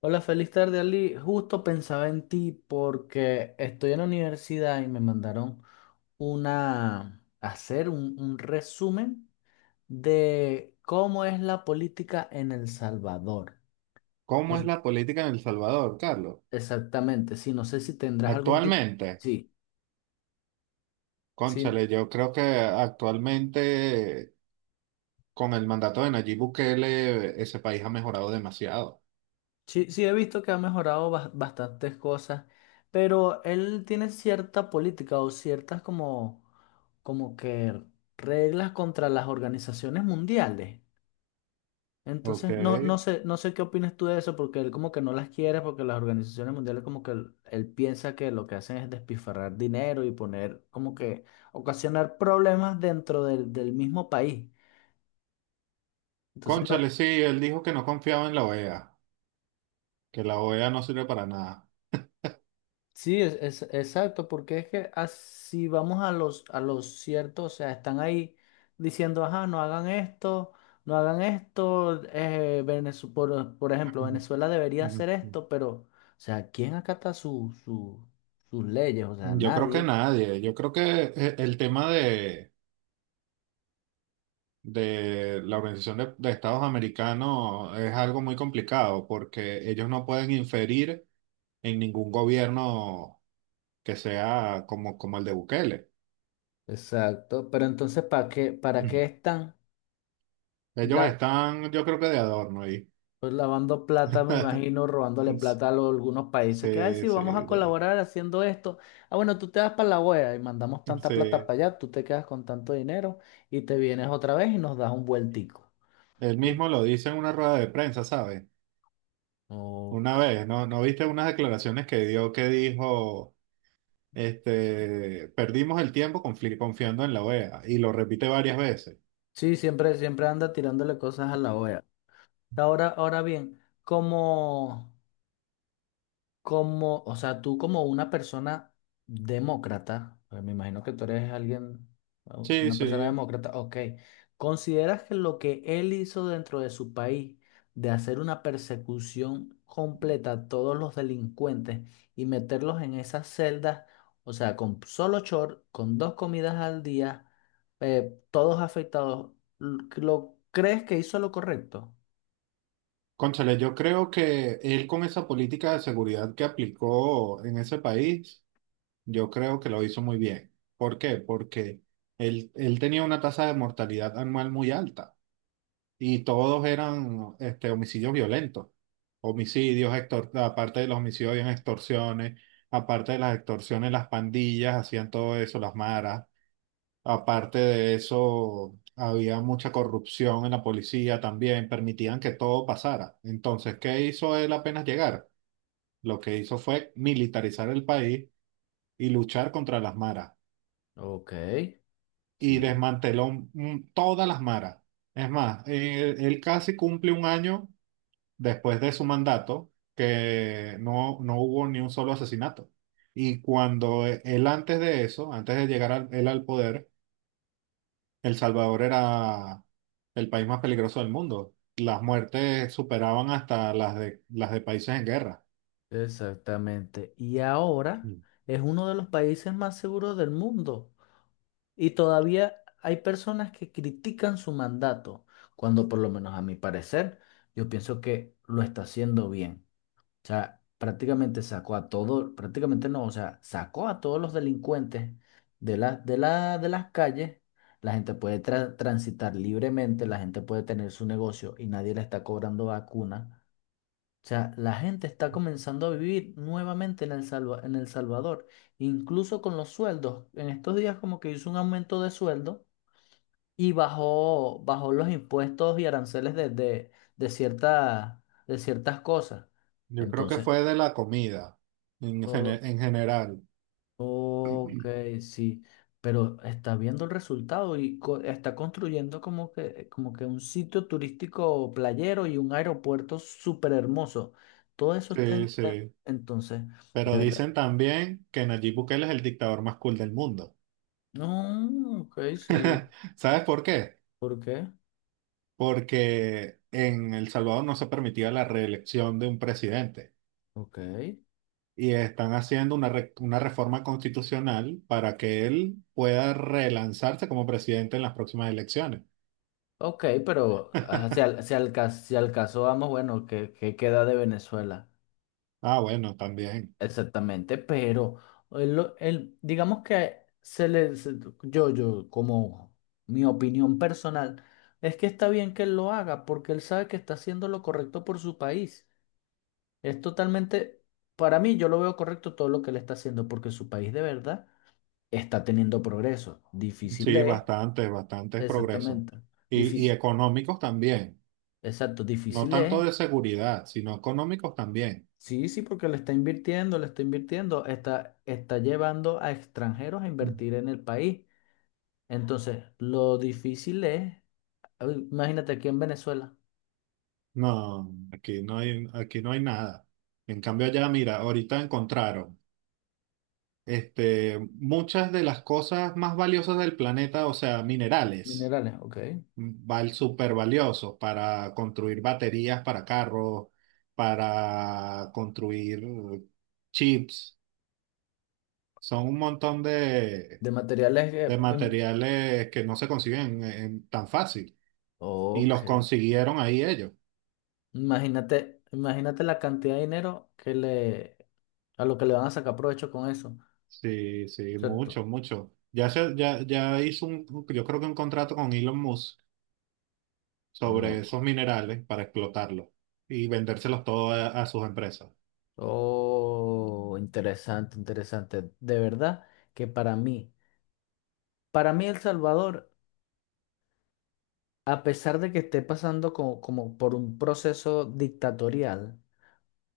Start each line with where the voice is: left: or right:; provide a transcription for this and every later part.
left: Hola, feliz tarde, Ali. Justo pensaba en ti porque estoy en la universidad y me mandaron un resumen de cómo es la política en El Salvador. No
right: ¿Cómo es
left: s-
right: la política en El Salvador, Carlos?
left: Exactamente, sí, no sé si tendrás algún tipo.
right: Actualmente,
left: Sí, sí,
right: cónchale, yo creo que actualmente con el mandato de Nayib Bukele ese país ha mejorado demasiado.
left: sí, sí he visto que ha mejorado bastantes cosas, pero él tiene cierta política o ciertas como, como que reglas contra las organizaciones mundiales.
right: Ok.
left: Entonces, no, no sé, no sé qué opinas tú de eso, porque él como que no las quiere, porque las organizaciones mundiales como que él piensa que lo que hacen es despilfarrar dinero y poner como que ocasionar problemas dentro del mismo país. Entonces, no,
right: Cónchale, sí, él dijo que no confiaba en la OEA, que la OEA no sirve para nada.
left: sí, exacto, porque es que así vamos a los ciertos, o sea, están ahí diciendo, ajá, no hagan esto, no hagan esto, por ejemplo, Venezuela debería hacer esto, pero, o sea, ¿quién acata sus leyes? O sea,
right: Yo creo que
left: nadie.
right: nadie, yo creo que el tema de la Organización de Estados Americanos es algo muy complicado porque ellos no pueden inferir en ningún gobierno que sea como, como el de Bukele.
left: Exacto, pero entonces, para qué
right: Mm.
left: están?
right: Ellos están, yo creo que de adorno ahí.
left: Pues lavando plata, me imagino, robándole plata algunos países que, ay,
right: Sí,
left: sí, vamos a
right: sí, ya.
left: colaborar haciendo esto. Ah, bueno, tú te vas para la OEA y mandamos tanta plata
right: Sí.
left: para allá, tú te quedas con tanto dinero y te vienes otra vez y nos das un vueltico.
right: Él mismo lo dice en una rueda de prensa, ¿sabes? Una
left: Ok.
right: vez, ¿no? ¿No viste unas declaraciones que dio que dijo, perdimos el tiempo confiando en la OEA? Y lo repite varias veces.
left: Sí, siempre, siempre anda tirándole cosas a la OEA. Ahora, ahora bien, como... Como, o sea, tú como una persona demócrata, porque me imagino que tú eres alguien,
right: Sí,
left: una persona
right: sí.
left: demócrata, ok, ¿consideras que lo que él hizo dentro de su país, de hacer una persecución completa a todos los delincuentes y meterlos en esas celdas, o sea, con solo short, con dos comidas al día, todos afectados, ¿lo crees que hizo lo correcto?
right: Cónchale, yo creo que él con esa política de seguridad que aplicó en ese país, yo creo que lo hizo muy bien. ¿Por qué? Porque él tenía una tasa de mortalidad anual muy alta y todos eran homicidios violentos. Homicidios, aparte de los homicidios, habían extorsiones, aparte de las extorsiones, las pandillas hacían todo eso, las maras. Aparte de eso, había mucha corrupción en la policía también, permitían que todo pasara. Entonces, ¿qué hizo él apenas llegar? Lo que hizo fue militarizar el país y luchar contra las maras.
left: Ok,
right: Y
left: sí.
right: desmanteló todas las maras. Es más, él casi cumple un año después de su mandato que no hubo ni un solo asesinato. Y cuando él antes de eso, antes de llegar al- él al poder, El Salvador era el país más peligroso del mundo. Las muertes superaban hasta las de países en guerra.
left: Exactamente. Y ahora
right: Mm.
left: es uno de los países más seguros del mundo. Y todavía hay personas que critican su mandato, cuando por lo menos a mi parecer, yo pienso que lo está haciendo bien. O sea, prácticamente sacó a todos, prácticamente no, o sea, sacó a todos los delincuentes de las calles. La gente puede transitar libremente, la gente puede tener su negocio y nadie le está cobrando vacuna. O sea, la gente está comenzando a vivir nuevamente en en El Salvador, incluso con los sueldos. En estos días como que hizo un aumento de sueldo y bajó los impuestos y aranceles de ciertas cosas.
right: Yo creo que
left: Entonces,
right: fue de la comida en, en general.
left: ok, sí, pero está viendo el resultado y está construyendo como que un sitio turístico playero y un aeropuerto súper hermoso. Todo eso está en...
right: Sí, sí.
left: Entonces, de
right: Pero
left: verdad.
right: dicen también que Nayib Bukele es el dictador más cool del mundo.
left: No, ok, sí.
right: ¿Sabes por qué?
left: ¿Por qué?
right: Porque en El Salvador no se permitía la reelección de un presidente.
left: Ok.
right: Y están haciendo una, una reforma constitucional para que él pueda relanzarse como presidente en las próximas elecciones.
left: Ok, pero ah, si al caso vamos, bueno, ¿qué, qué queda de Venezuela?
right: Ah, bueno, también.
left: Exactamente, pero digamos que como mi opinión personal, es que está bien que él lo haga porque él sabe que está haciendo lo correcto por su país. Es totalmente, para mí, yo lo veo correcto todo lo que él está haciendo porque su país de verdad está teniendo progreso. Difícil
right: Sí,
left: es,
right: bastantes, bastantes progresos.
left: exactamente,
right: Y
left: difícil,
right: económicos también.
left: exacto,
right: No
left: difícil es.
right: tanto de seguridad, sino económicos también.
left: Sí, sí, porque le está invirtiendo, está llevando a extranjeros a invertir en el país. Entonces, lo difícil es, a ver, imagínate aquí en Venezuela,
right: No, aquí no hay nada. En cambio, allá, mira, ahorita encontraron muchas de las cosas más valiosas del planeta, o sea, minerales.
left: minerales, ok.
right: Val Súper valiosos para construir baterías para carros, para construir chips. Son un montón
left: De materiales que,
right: de
left: em,
right: materiales que no se consiguen tan fácil. Y los
left: ok.
right: consiguieron ahí ellos.
left: Imagínate, imagínate la cantidad de dinero que le, a lo que le van a sacar provecho con eso,
right: Sí, sí,
left: ¿cierto?
right: mucho, mucho. Ya hizo un, yo creo que un contrato con Elon Musk sobre
left: No.
right: esos minerales para explotarlos y vendérselos todos a sus empresas.
left: Oh, interesante, interesante. De verdad que para mí El Salvador, a pesar de que esté pasando como, como por un proceso dictatorial,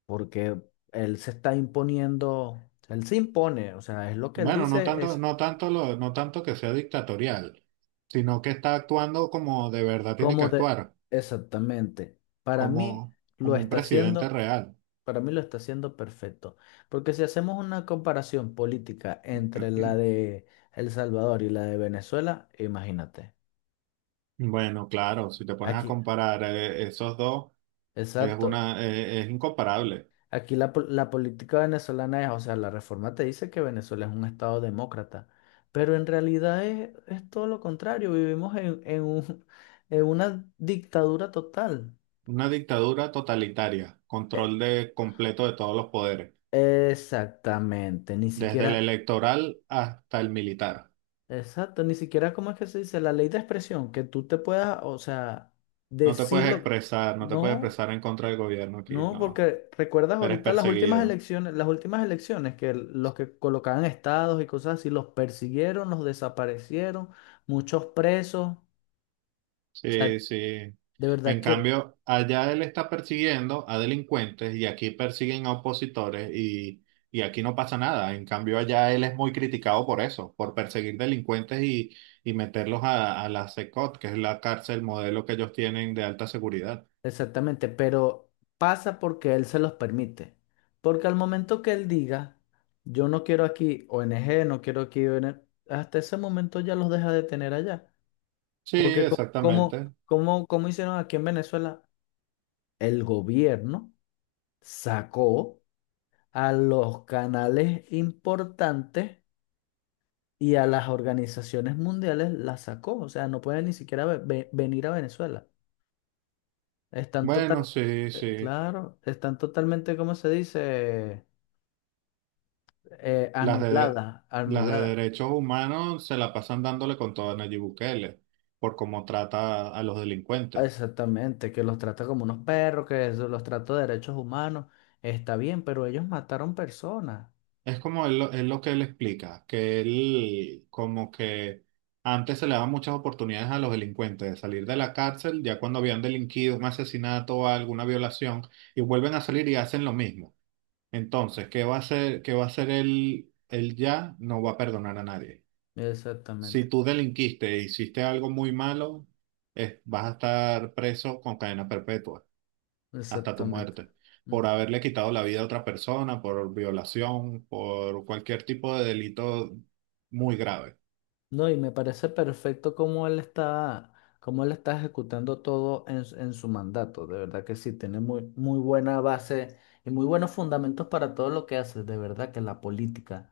left: porque él se está imponiendo, él se impone, o sea, es lo que él
right: Bueno,
left: dice, es
right: no tanto no tanto que sea dictatorial, sino que está actuando como de verdad tiene que
left: como de,
right: actuar,
left: exactamente, para mí
right: como,
left: lo
right: como un
left: está
right: presidente
left: haciendo,
right: real.
left: para mí lo está haciendo perfecto, porque si hacemos una comparación política entre la de El Salvador y la de Venezuela, imagínate,
right: Bueno, claro, si te pones a
left: aquí,
right: comparar esos dos, es
left: exacto.
right: una, es incomparable.
left: Aquí la, la política venezolana es, o sea, la reforma te dice que Venezuela es un estado demócrata, pero en realidad es todo lo contrario, vivimos en en una dictadura total.
right: Una dictadura totalitaria,
left: E-
right: control de completo de todos los poderes,
left: Exactamente, ni
right: desde el
left: siquiera,
right: electoral hasta el militar.
left: exacto, ni siquiera, ¿cómo es que se dice? La ley de expresión, que tú te puedas, o sea, decirlo,
right: No te puedes
left: no.
right: expresar en contra del gobierno aquí,
left: No,
right: no.
left: porque recuerdas
right: Eres
left: ahorita
right: perseguido.
left: las últimas elecciones que los que colocaban estados y cosas así, los persiguieron, los desaparecieron, muchos presos. O
right: Sí,
left: sea,
right: sí.
left: de verdad
right: En
left: que
right: cambio, allá él está persiguiendo a delincuentes y aquí persiguen a opositores y aquí no pasa nada. En cambio, allá él es muy criticado por eso, por perseguir delincuentes y meterlos a la CECOT, que es la cárcel modelo que ellos tienen de alta seguridad.
left: exactamente, pero pasa porque él se los permite. Porque al momento que él diga, yo no quiero aquí o n g no quiero aquí ONG, hasta ese momento ya los deja de tener allá.
right: Sí,
left: Porque
right: exactamente.
left: como hicieron aquí en Venezuela, el gobierno sacó a los canales importantes y a las organizaciones mundiales las sacó. O sea, no pueden ni siquiera venir a Venezuela. Están total,
right: Bueno, sí, sí.
left: claro, están totalmente, ¿cómo se dice?
right: Las de,
left: Anulada,
right: las de
left: anulada.
right: derechos humanos se la pasan dándole con todo a Nayib Bukele por cómo trata a los delincuentes.
left: Exactamente, que los trata como unos perros, que eso, los trata de derechos humanos. Está bien, pero ellos mataron personas.
right: Es como él, es lo que él explica, que él como que antes se le daban muchas oportunidades a los delincuentes de salir de la cárcel, ya cuando habían delinquido un asesinato o alguna violación, y vuelven a salir y hacen lo mismo. Entonces, ¿qué va a hacer él, él ya? No va a perdonar a nadie. Si
left: Exactamente,
right: tú delinquiste e hiciste algo muy malo, vas a estar preso con cadena perpetua hasta tu
left: exactamente.
right: muerte,
left: Mm.
right: por haberle quitado la vida a otra persona, por violación, por cualquier tipo de delito muy grave.
left: No, y me parece perfecto cómo él está ejecutando todo en su mandato. De verdad que sí, tiene muy, muy buena base y muy buenos fundamentos para todo lo que hace. De verdad que la política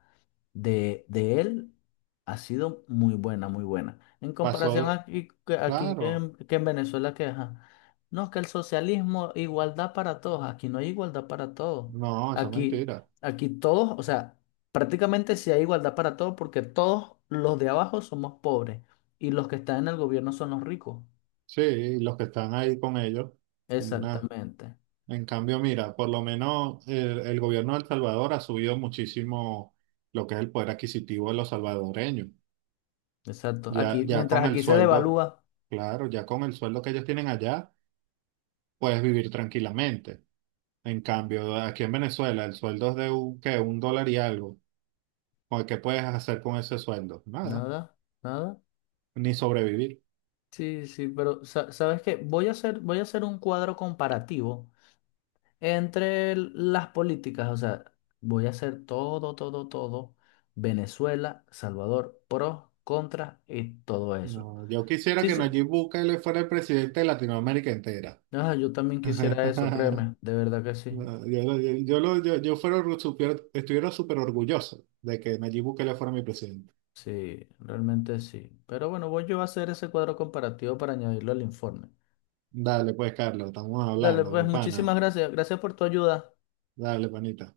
left: de él ha sido muy buena, muy buena. En comparación
right: Pasó,
left: aquí, aquí
right: claro,
left: que en Venezuela, que ajá, no, que el socialismo, igualdad para todos. Aquí no hay igualdad para todos.
right: no, eso es
left: Aquí,
right: mentira.
left: aquí todos, o sea, prácticamente sí hay igualdad para todos porque todos los de abajo somos pobres y los que están en el gobierno son los ricos.
right: Sí, los que están ahí con ellos, como una...
left: Exactamente,
right: En cambio, mira, por lo menos el gobierno de El Salvador ha subido muchísimo lo que es el poder adquisitivo de los salvadoreños.
left: exacto.
right: Ya,
left: Aquí,
right: ya
left: mientras
right: con el
left: aquí se
right: sueldo,
left: devalúa,
right: claro, ya con el sueldo que ellos tienen allá puedes vivir tranquilamente. En cambio, aquí en Venezuela el sueldo es de un, ¿qué? Un dólar y algo. ¿O ¿Qué puedes hacer con ese sueldo? Nada,
left: nada, nada.
right: ni sobrevivir.
left: Sí, sí, pero ¿sabes qué? Voy a hacer un cuadro comparativo entre las políticas, o sea, voy a hacer todo, todo, todo, Venezuela, Salvador, pros, contras y todo eso.
right: No, yo quisiera
left: Sí,
right: que
left: sí.
right: Nayib Bukele fuera el presidente de Latinoamérica entera.
left: Ah, yo también quisiera eso, créeme, de verdad que sí.
right: No, yo, lo- yo, lo- yo- Yo fuera, estuviera súper orgulloso de que Nayib Bukele fuera mi presidente.
left: Sí, realmente sí. Pero bueno, voy yo a hacer ese cuadro comparativo para añadirlo al informe.
right: Dale, pues, Carlos, estamos
left: Dale,
right: hablando, mi
left: pues
right: pana.
left: muchísimas gracias. Gracias por tu ayuda.
right: Dale, panita.